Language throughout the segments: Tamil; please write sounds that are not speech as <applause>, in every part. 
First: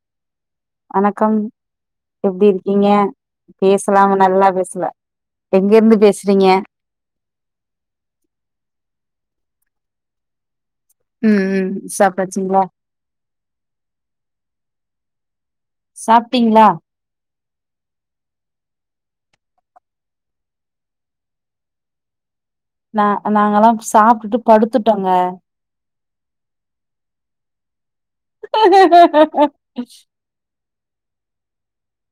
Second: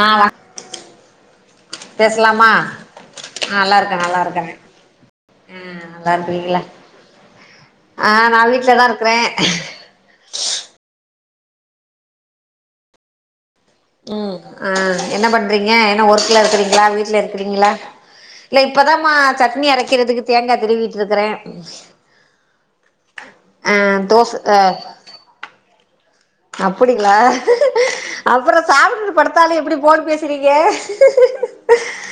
ஆ வணக்கம் பேசலாமா எப்டிருக்கீங்க? ஆ நல்லா இருக்கே பேசலாங்க நல்லா இருக்கறே பேசுவே ஆ எங்கருந்து நல்லா பேசுறீங்க? இருக்கிறீங்களா க்றே ம் ம் சாப்ட்டாச்சுங்ளா? ம் ஆ என்ன பண் றீங்க என்ன சாப்ட்டீங்களா ஒர்க்லருக்றீங்ளா? வீட்லருக் றீங்ளா இல்ல இப்பதாம்மா சட்னி அரக்கிறதுக்கு தேங்கா திருவிட்ருக்றே நா நாங்கல்லா சாப்டுட்டு படுத்துட்டோங்க அப்படிங்களா அப்றோ சாப்டுட்டு படுத்தாலு எப்டி போன் பேசுறீங்க?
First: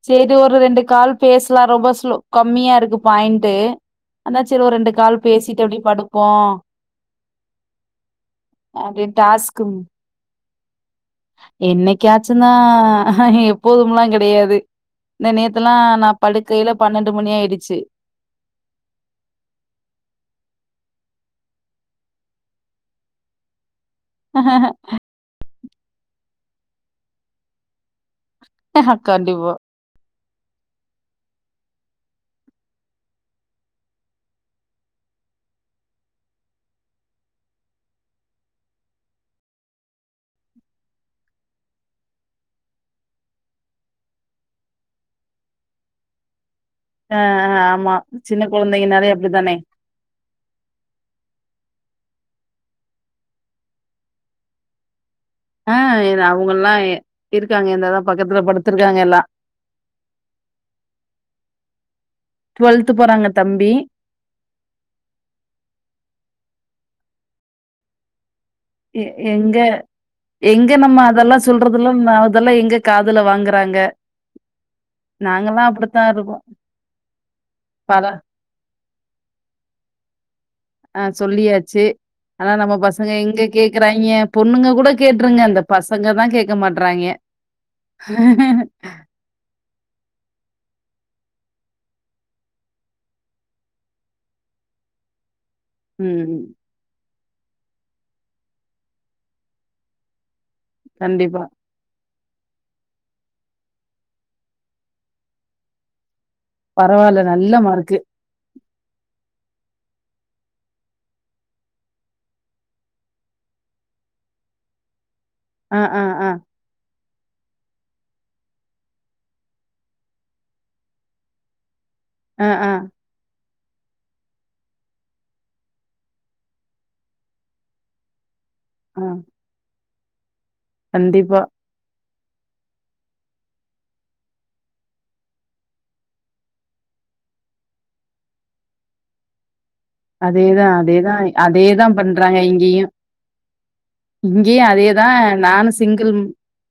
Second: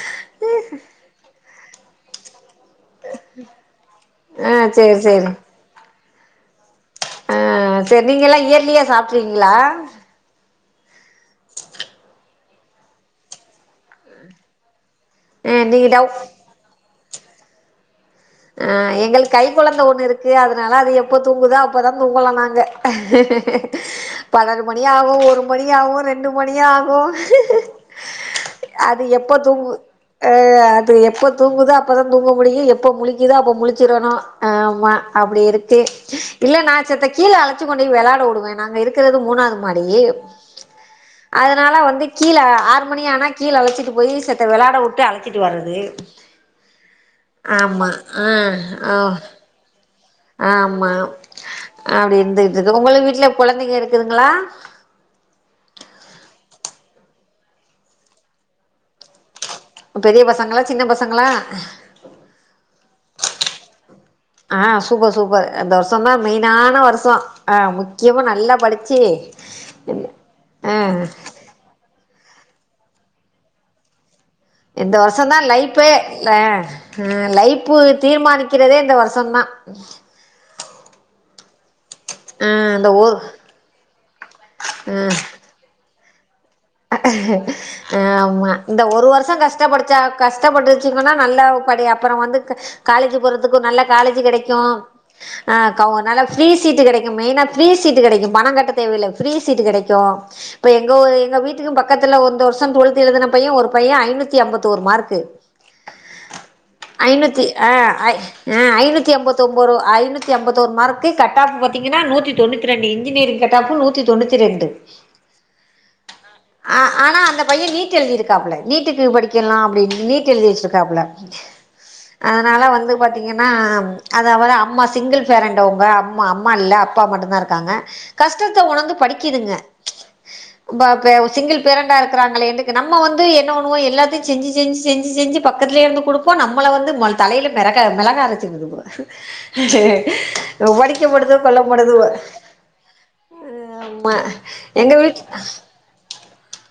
சே இதொரு ரெண்டு கால் பேசலா ரொம்ப ஸ் லோகப் மியாருக்கு பாயிண்டு அதா ஆ செரி ஒரு ரெண்டு சேரி கால் சேரி பேசிட்டு அப்டி படுப் ப்போ ஆ செர் நீங்கலா இயர்லியா அப்டின்னு சாப்ட்ரூவீங்களா? டாஸ்க்கு என்னைக்காச்சுந்தா எப்போதும்லா கெடையாது இன ஆ நேத்தெல்லா நீங்க நா டவ் படுக்கையில பண்ணண் டு மணி ஆயிருச்சு ஆ எங்களுக்க் கை கொழந்த ஒன்னு இருக்கு அத்னால அது எப்ப தூங்குதோ அப்பதா தூங்கலா நாங்க பண்ணண்டு மணி ஆகு ஒரு மணி ஆகு ரெண்டு மணி ஆகு அது எப்ப கண்டிப்பா தூங்கு ஆ அது எப்ப தூங்குதோ அப்பதா தூங்க முடியூ எப்ப முழிக் கிதோ அப்ப முழிச்சிரணூ ஆமா அப்டிருக்கு இல்ல நா செத்த கீழ அழச்சு கொண்டு போய் வெளாட விடுவே நாங்க இருக்கிறது மூணாவ்து மாடி அதனால வந்து கீழ ஆறு மணி ஆனா கீழ அழச்சிட்டு போய் செத்த வெளாட விட்டு அழச்சிட்டு வர்றது ஆ ஆமா சின்ன கொழந்தைங்கன்னாலே ஆ அப்டிதானே ஆமா அப்டி இருந்துகிட்டுர்க் உங்களு வீட்ல கொழந்தைங்க இருக்குதுங்ளா? ஆ இத் அவங்கெல்லா இருக்காங்க இந்தாதா பக்கத்துல படுத்திருக்காங்க எல்லா பெரிய பசங்களா சின்ன பசங்களா டுவெல்த் போறாங்க தம்பி ஆ சூப்பர் சூப்பர் இந்த வருஷந்தா மெயினான வருஷோ ஆ முக்கியமு நல்ல எங்க எங்க ஆ நம்ம அதெல்லா சொல்றதுலா மே தெல்லா எங்க காதுல வாங்குறாங்க இந்த வருஷந்தா நாங்கல்லா லைப்பே அப்டித்தா இருக்கோ ஆ லைப்பு பல தீர்மானிக்கிறதே இந்த வருஷந்தா அ சொல்லியாச்சு ஆ ஆனா நம்ம இந்த பசங்க ஒரு எங்க கேக்குறாய்ங்க பொண்ணுங்க கூட ஆ கேட்ருங்க அந்த பசங்க பசங்கதா கேக் ஆமா இந்த ஒரு வருஷ கஷ்டப்படுச்சா கஷ்டப்பட்டு படிச்சுதுனா நல்லா படி அப்புற வந்து காலேஜ் போறதுக்கு நல்ல காலேஜ் கெடைக்கு ஆ கவ் நல்ல ம் ஃப்ரீ சீட்டு கெடை க்கு மெயினா ஃப்ரீ சீட் கெடைக்கு பணங் கட்ட தேவையில்ல ஃப்ரீ சீட்டு கெடைக்கு இப்ப எங்கு எங்க கண்டிப்பா வீ பக்கத்துல ஒ இந்த வருஷ டுவெல்த் எழுதுன பைய ஒரு பைய ஐநூத்தி எம்பத்தொரு மார்க்கு பரவால்ல ஐநூத்தி நல்ல ஆ மார்க்கு ஐ ஆ ஐநூத்தி எம்பத்தொம்போ ஐநூத்தி எம்பத்தொரு மார்க்கு கட் ஆஃப் பாத்தீங்கன்னா நூத்தி தொண்ணூத்தி ரெண்டு இன்ஜினியரிங் கட் ஆஃபு நூத்தி தொண்ணூத்தி ரெண்டு ஆ ஆ ஆ ஆ ஆனா அந்த பைய நீட் எழுதிருக்காப்புல நீட்டுக்கு படிக்கலா அப்புடின்னு நீட் எழுதி வச்சிருக்காப்புல ஆ அதனால ஆ வந்து பாத்தீங்கன் அதாவது அம்மா சிங்கிள் பேரண்ட் நா அது அவுக அம்மா சிங்கிள் பேரன்ட் அவுங்க அம்மா அம்மா இல்ல அப்பா மட்டுந்தா இருக்காங்க கஷ் ஷ்டத்த உணந்து ஆ படிக்கனுங்க பாப்பே கண்டிப்பா சிங்கிள் பேரண்ட்டா இருக்குறாங்களேனு நம்ம வந்து என்ன பண்ணுவோ எல்லாத்தையு செஞ்சு செஞ்சு செஞ்சு செஞ்சு பக்கத்துலயே இருந்து குடுப்போ நம்மள வந்து ம தலையில மிளக மிளகா அரைச்சுருதுங்க அதேதா அதேதா அதேதா கொல்லப்படுதோ பண்றாங்க இங்கேயு ஆமா இங்கயு எங்க அதேதா வீட் நானு சிங்கிள்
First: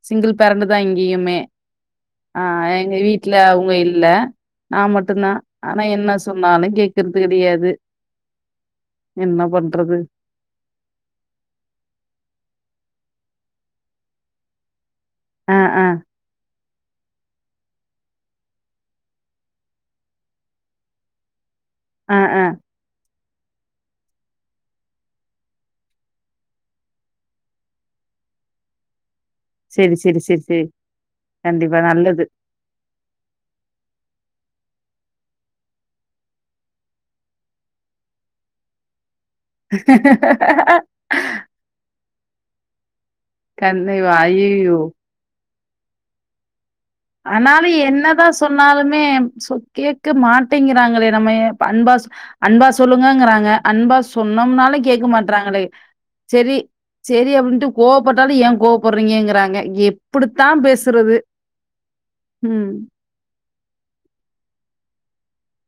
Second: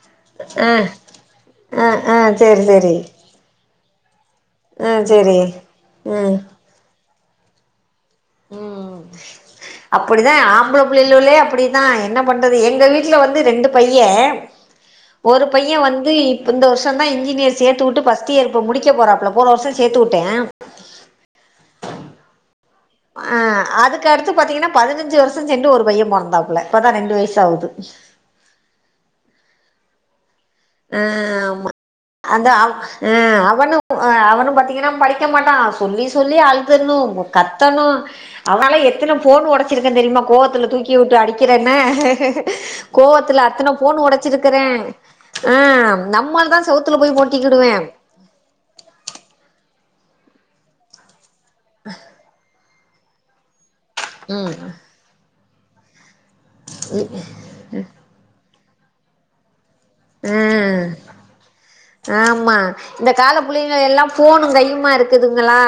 சிங்கிள் ஆ பேரண்ட்டு தா இங்கயுமே ஆ ஆ சேரி எங்க சேரி வீட்ல அவுங்க இல்ல நா ஆ மட்டுந்தா சேரி ஆனா என்ன ம் சொன்னாலுங் கேக்கறது கெடையாது ம் அப்புடிதா ஆம்பள புள்ளிலுலே அப்புடிதா என்ன பண்றது எங்க வீட் ட்ல வந்து ரெண்டு பையெ ஒரு ஆ, பைய ஆ, வந்து இப் இந்த வருஷந்தா இன்ஜினியர் சேத்து வுட்டு ஃபஸ்ட் இயர் இப்ப முடிக்க போறாப்ல போன வருஷோ சேத்து உட்டே ஆ ஆ ஆ அதுக்கடுத்து பாத்தீங்கன்னா பதினஞ்சு வருஷ சென்று ஒரு பைய பொறந்தாப்புல இப்பதா ரெண்டு வயசு ஆவுது செரி செரி செரி ஆ ஆமா அந்த அவ் ஆ அவனு அ அவனும் பாத்தி ங்னா படிக்க மாட்டா சொல்லி சொல்லி அழுதர்ணு கத்தணு அவனால எத்தன ஃபோன் ஒடச்சிருக்கே தெரியுமா கோவத்துல தூக்கி வுட்டு அடிக்கிறன்னு கோவத்துல அத்தன ஃபோனு கண்டிப்பா. ஒடச்சிருக்கறே ஐயய்யோ! ஆ நம்மால்தா ஆனாலு என்னதா சொன்னாலுமே சொ கேக்க மாட்டிங்கிறாங்களே நம்ம அன்பாஸ் அன்பாஸ் சொல்லுங்க ங்றாங்க அன்பா ம் சொன்னொம்னாலு கேக்க மாட்றாங்களே செரி செரி அப்புன்ட்டு கோவப்பட்டாலு ஏன் கோ பட்றீங்க ங்றாங்க எப் ஆ ப்புடித்தா பேசுறது ஆமா ம். இந்த கால புள்ளைங்க எல்லா ஃபோனுங் கையுமாருக்கு குதுங்ளா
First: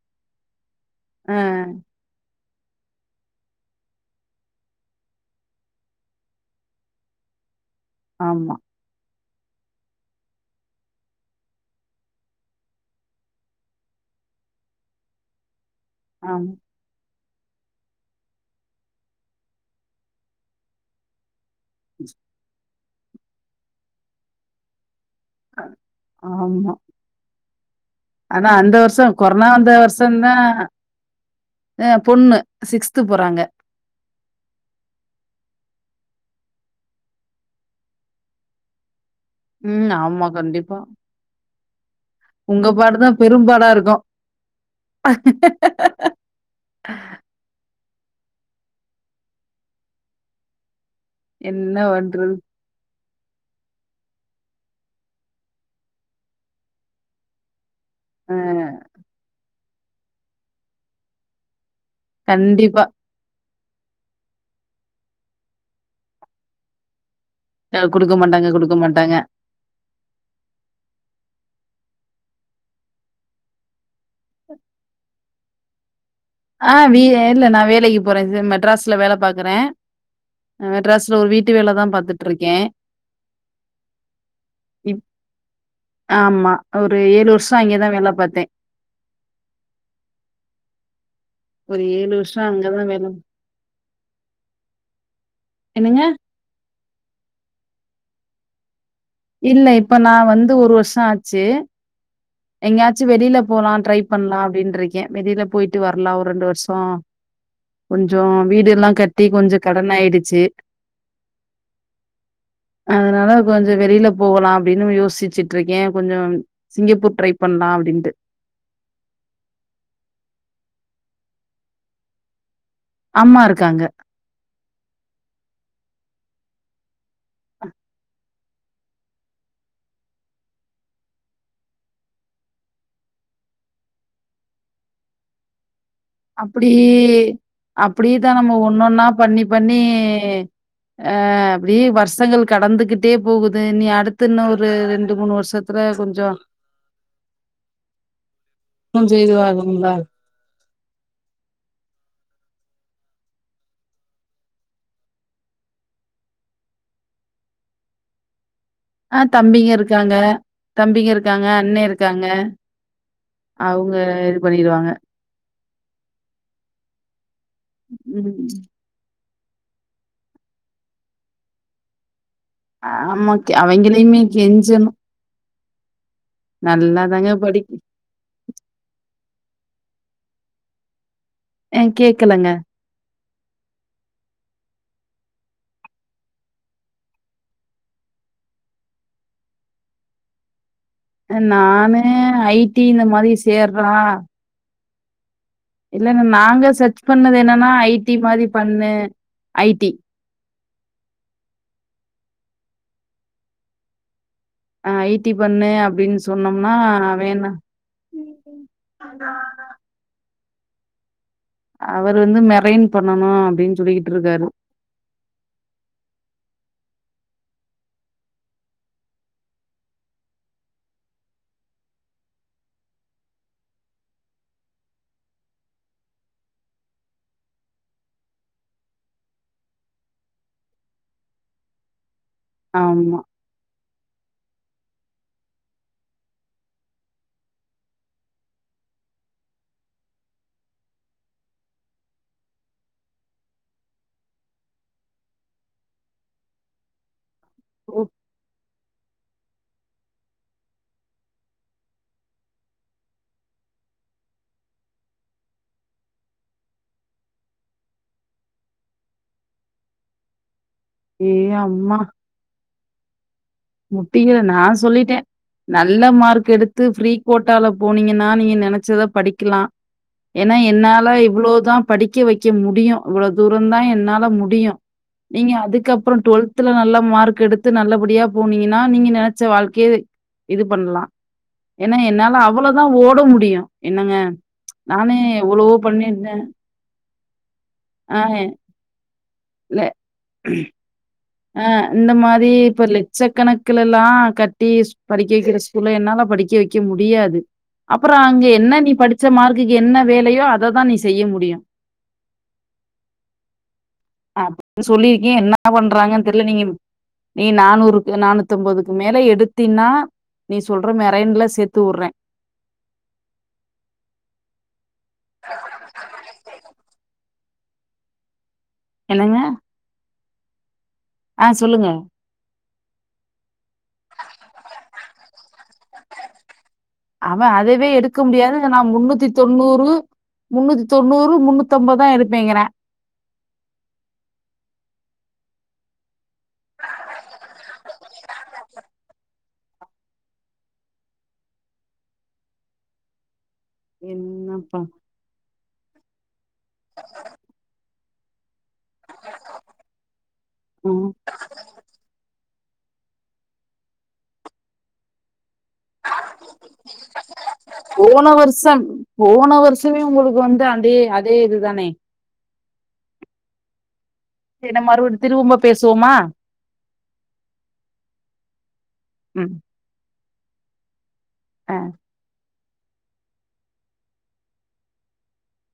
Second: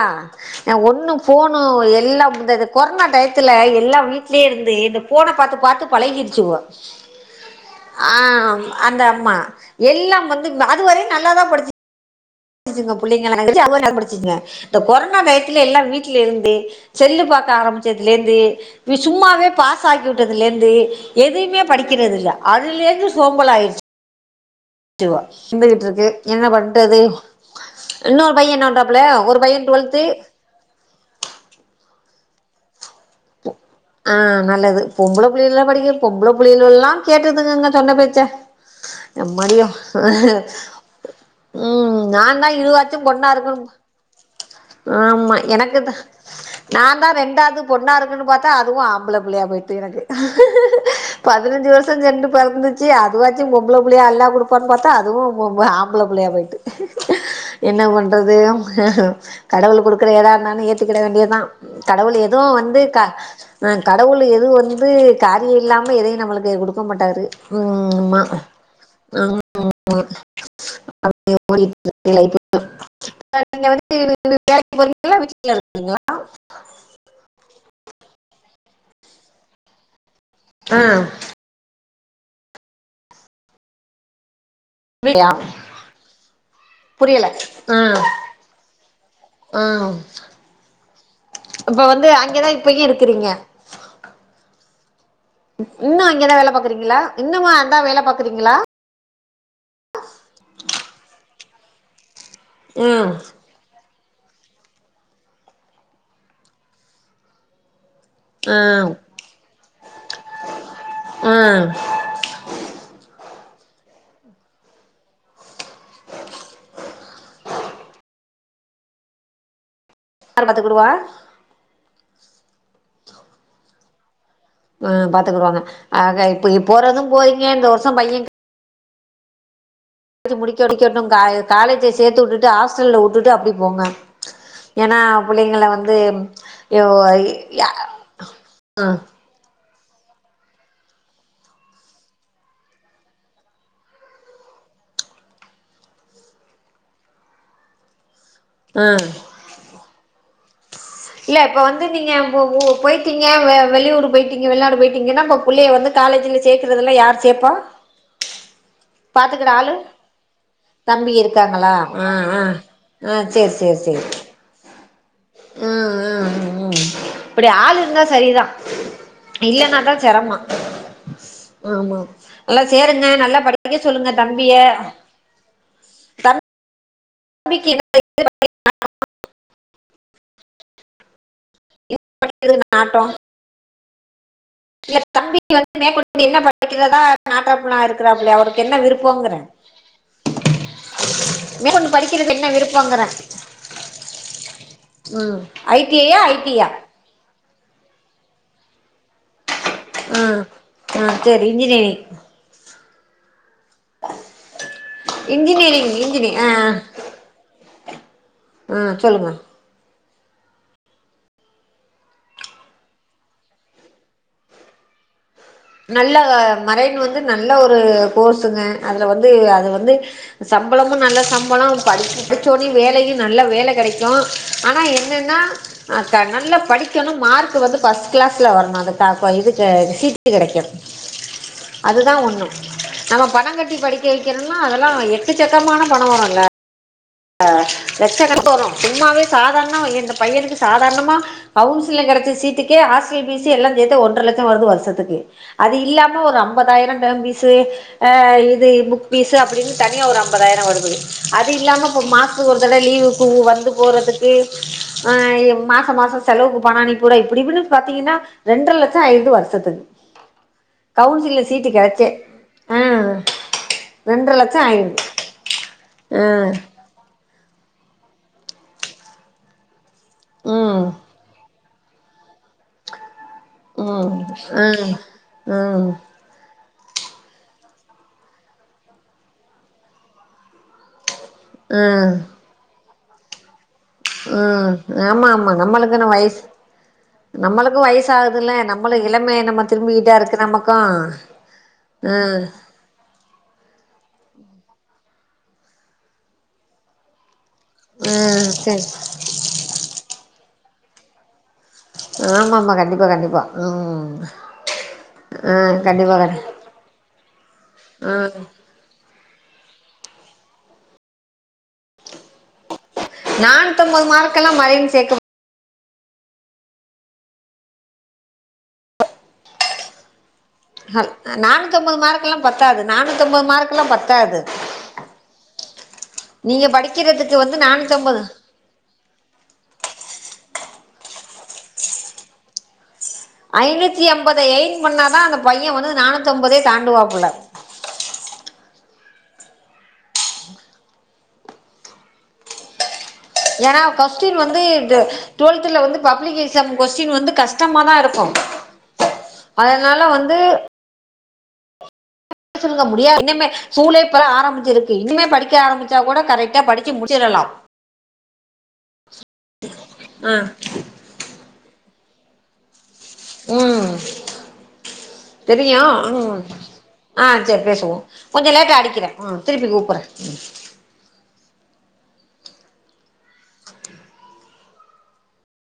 ஆ ஒன்னு அ ஃபோனு எல்லா இந்தது கொர்னா டையத்துல எல்லா வீட்லே இருந்து இந்த ஃபோன பாத்து பாத்து பழகிருச்சுவோ ஆ ஆமா, அந்த மா எல்லாம் வந்து அது வரையு நல்லாதா படிச்சு ச்சுங்க புள்ளைங்கலா <unintelligible> நல்லா படிச்சு ங்க இந்த கொர்னா டை ல எல்லா வீட்ல இருந்து ஆமா, செல்லு பாக் ஆரம்பிச்சதுலேந்து வி சும்மாவே பாஸ் ஆக்கிவுட்டதுலேந்து எதைமே படிக்கிறதில்ல அதுல்யே சோம்பலாயிர்ச்சு ட்டுவா அ ந்துகுட்ருக்கு என்ன ஆமா. பண்ட்டது ஆனா அந்த வருஷ கொரோனா பைய வந்த டுவெல்த்து வருஷந்தா <unintelligible> பொண்ணு சிக்ஸ்த்து போறாங்க ஆ நல்லது பொம்பள புள்ள எல்லா படிக்க பொம்பள புள்ளிகளல்லா கேக்குதுங்கங்க சொன்ன பேச்ச எம்மாடியோ ம் ஆமா கண்டிப்பா. <unintelligible> ம் நா தா உங்க பாடு இதுவாச்சு தான் பொண்ணாருக்ணு பெரும்பாடா இருக்கும். ஆமா எனக்கு தா நா தா ரெண்டாது பொண்ணாருக் குனு பாத்தா அதுவு ஆம்பள பிள்ளையா போயிட்டு எனக்கு பதினஞ்சு என்ன வருஷ செண்டு பண்றது? பெறந்துச்சு அது அதுவாச்சு பொம்பள புள்ளையா அல்லா குடுப்பான் பாத்தா அதுவு பொ ஆம்பள புள்ளையா போயிட்டு என்ன பண்றது அ கடவுள் குடுக்குற எதாருந்தாலு ஏத்துக்குட வேண்டியதா கடவுள் எதுவு வந்து கண்டிப்பா. க ஆ கடவுள் எது வந்து காரிய இல்லாம எதையு நம்ளுக்கு குடுக்க மாட்டாரு ஆ ம் குடுக்க ஆமா மாட்டாங்க குடுக்க மாட்டாங்க <inaudible> வேலைக்கு போறீங்கலா வீட்ல இருக்கீங்கலா ஆஹ் வி இல்ல நா வேலைக்கு போறே ச மெட்ராஸ்ல வேல பாக்குறே மெட்ராஸ்ல ஒரு வீட்டு வேலதா பாத் த்துட்ருக்கே இப் ஆ ஆமா ஒரு புரியல ஏழு வர்ஷோ ஆ அங்கேதா வேல பாத்தே ஆ இப்ப வந்து அங்கதா இப்பயு வேல இருக்குறீங்க என்னங்க இன்னு அங்கதா வேல பாக் க்ரீங்களா இன்னுமா அந்தா வேல பாக்குறீங்களா இல்ல இப்ப நா வந்து ஒரு வருஷோ ஆச்சு எங்யாச்சும் ம் வெளில போலா ட்ரைப் பண்லா அப்டின்டுருக்கே வெளியில போயிட்டு வரலா ஒர் ரெண்டு வருஷோ கொஞ்சோ ஆ வீடு எல்லாங் கட்டி கொஞ்ச கடன்னாயிடுச்சு ஆ அதனால கொஞ்ச வெளில போகலா அப்டின்னு யோசிச்சுட்ருக்கே கொஞ்சொ சிங்கப்பூர் ட்ரை பண்ணலா அப்டின்ட்டு யார்பாத்து குடுவா அம்மா இருக்காங்க ஆஹ் பாத்துக்கிடுவாங்க ஆக இப்ப இ போறதும் போரீங்க இந்த வருஷோ பையன்ங் ஜு முடிக்கடிக்டிக்க இன்னு காலே காலேஜீ சேத்து உட்டுட்டு ஆஸ்டல்ல உட்டுட்டு அப்டி போங்க ஏன்னா புள்ளைங்க வந் அப்புடி அப்புடிதா நம்ம ஆ ஒண்ணொன்னா பண்ணி பண்ணி அஹ் அப்டி வர்ஸங்கள் கடந்துகிட்டே போகுது நீ அடுத்தின்னு ஒரு ரெண்டு மூணு வருஷத்துல கொஞ்சொ ஆ ஞ்சோ இதுவாகனும்ல இல்ல இப்ப வந்து நீங்க ம உ போயிட்டீங்க வெ வெளியூர் போயிட்டீங்க வெளிநாடு போயிட்டீங்கன்னா அப்போ புள்ளைய வந்து காலேஜ்ல சேக்கறதெல்ல யார் சேப்பா ஆஹ் பாத்துக்குற தம்பிங்க ஆளு இருக்காங்க தம்பிங்க தம்பி இருக்காங்க இருக்காங்களா அண்ணே ஆ இருக்காங்க ஆ அவுங்க இது பண்ணிருவாங்க ஹ்ம் ஹ்ம் ம் ம் அப்பிடி ஆள் இருந்தா ம். சரிதா இல்லன்னாதா செரம ஆமா நல்லா சேருங்க ஆமா நல்லா கெ படிக்க சொல்லுங்க அவங்களையுமே தம்பிய நல்லா தாங்க தம்பிக்கு படிக் என்ன அ கேட்கலங்க. <inaudible> நாட்டோ சேரி தம்பிக்கு வந்து மேக்கொண்டு என்ன படிக்கிறதா நாட்டாப்புல இருக்கிறாப்புலயா அவருக்கு என்ன விருப்பங்குற நானு ஐ டி இந்த மாரி சேர்றா ம் ஐ டி ஐ யா இல்லன்னா ஐ டி நாங்க யா செர்ச் பண்ணதென்னா னா ஐ டி மாரி பண்ணு ஐடி ஹ்ம் ஆ செரி இஞ்ஜினியரிங் <inaudible> ஆ ஐ டி பண்ணு இன்ஜினியரிங் அப்பிடின்னு இன்ஜினி ஆ சொன்னோம்னா வேணா ஆ சொல்லுங்க அவர் வந்து மெரைன் பண்ணணும் அப்பிடின்னு சொல்லிக்கிட்டு இருக்காரு நல்ல மரைன் வந்து நல்ல ஒரு கோர்ஸுங்க அதுல வந்து அது வந்து சம்பளமும் நல்ல சம்பளம் படிச்ச படிச்சோன்னே வேலயும் நல்ல வேல கெடைக்கும் ஆனா என்னன்னா நல்ல படிக்கனும் மார்க் வந்து ஃபர்ஸ்ட் கிளாஸ்ல வரணும் அதுக்கா இதுக்கு சீட் ட்டு கெடைக்கும் அதுதான் ஒன்னு ஆமா. நம்ம பணங்கட்டி படிக் கேக்கிறேனோ அதெல்லாம் எக்கச்சக்கமான பணோ வரும்ல்ல ஆ லட்ச கணக்கு வரும் சும்மாவே சாதாரணம் என்ற இந்த பையனுக்கு சாதாரணமா கவுன்சிலிங் கெடச்ச சீட்டுக்கே ஹாஸ்டல் ஃபீசி எல்லாம் சேர்த்து ஒன்ற லட்சம் வருது வருஷத்துக்கு அது இல்லாம ஒரு அம்பதாயிரம் டேர்ம் ஃபீஸ் சு ஆ இது இப் புக் ஃபீஸ் அப்பிடின்னு தனியா ஒரு அம்பதாயிரம் வருது அது இல்லாம இப்போ மாசத்துக்கு ஒரு தடவ லீவுக்கு உ வந்து போறதுக்கு ஆ மாச மாசம் செலவுக்கு பண அனுப்பி விட இப்படின்னு பாத்தீங்கன்னா ரெண்ட்ர லட்சம் ஆய்றுது வருஷத்துக்கு ஓகே கவுன்சிலிங்கல சீட்டு கெடச்சே முட்டிக்க நான் ஆயிடுது சொல்லிட்டேன் நல்ல மார்க் ஆஹ் எடுத்து ஃப்ரீ கோட்டால போனீங்கன்னா நீங்க நெனைச்சத படிக்கலாம் ஏன்னா உம் என்னாலா இவ்ளோதான் படிக்க வைக்க முடியும் அவ்வளோ தூரந்தான் ம் என்னால முடியும் ம் நீங்க ம் அதுக்கப்புறம் டுவெல்த் த்துல நல்ல மார்க் எடுத்து நல்லபடியா போனீங்கன்னா நீங்க நெனைச்ச வாழ்க்கைய இது பண்ணலாம் ஏன்னா ம் என்னால அவ்வளோ தா ஓட முடியு ம் ஆமா ஆமா நம்மளுக்குனு பண்ணியிருந்தேன். வயசு நம்மளுக்கு ஆ வயசாகுதுல்ல நம்மளுக்கு இளமை மை திரும்பிட்டா இருக்கு நமக்கும் ஆ இந்த மாரி இப்ப லெட்ச கணக்கல எல்லா கட்டி படிக்க வைக்கிற ஸ்கூல என்னால படிக்க வைக்க முடியாது அப்புறம் அங்க ம் என்ன சரி நீ படிச்ச மார்க்குக்கு என்ன வேலையோ அது அததான் நீ செய்ய முடியும் ஆமா ஆமா கண்டிப்பா கண்டிப்பா ம் அப்படின்னு சொல்லியிருக்கேன். ஆ என்ன கண்டிப்பா கண் பண்றாங்கன்னு தெரியல நீங்க நீ நானூறுக்கு ம் நானூத்தொன்பதுக்கு மேல எடு எடுத்தினா நீ சொல்ற மெரன்ல சேர்த்து உட்றே நானுத்தொன்பது மார்க்கலாம் மரைன் சேக் <inaudible> என்னங்க அல் ஆ சொல்லுங்க. நானூத்தொம்போது மார்க்குலா பத் தாது நானூத்தொம்போது மார்க்குலா பத்தாது நீங்க படி அவ அதுவே எடுக்க முடியாதுங்றா நா முன்னூத்தி தொண்ணூறு முன்னூத்தி தொண்ணூறு முன்னூத்தம்பதா எடுப்பேங்கிறா ஐநூத்தி அம்பத எயிம் பண்ணாதா அந்த பையன் வந்து நானூத்தம்பதே தாண்டுவாப்புல்ல ஏனா கொஸ்ட்டீன் வந்து என்னப்பா! தொ டுவெல்துல வந்து பப்பிளிக் எ சம் கொஸ்டின் வந்து கஷ்டமாதா இருக்கோ அதனால வந்து ம். காச்சலுங்க முடியா இனிமே சூலே இப்பதா ஆரம்பிச்சிருக்கு இன்னிமே படி கே ஆரம்மிச்சா கூட கரெக்டா படிச்சு முடிச்சிரலாம் போன வருஷம் போன வருஷமே ஆ உங்குளுக்கு வந்து அந்தே அதே இது தானே ம் நம்ம மறுபடியும் திரும்ப தெரியு பேசுவோமா? ஆ செர் பேசுவோ கொஞ்சோ லேட்டா அடிக்கிறே ம். திருப்பிக் கூப்புறே ஆ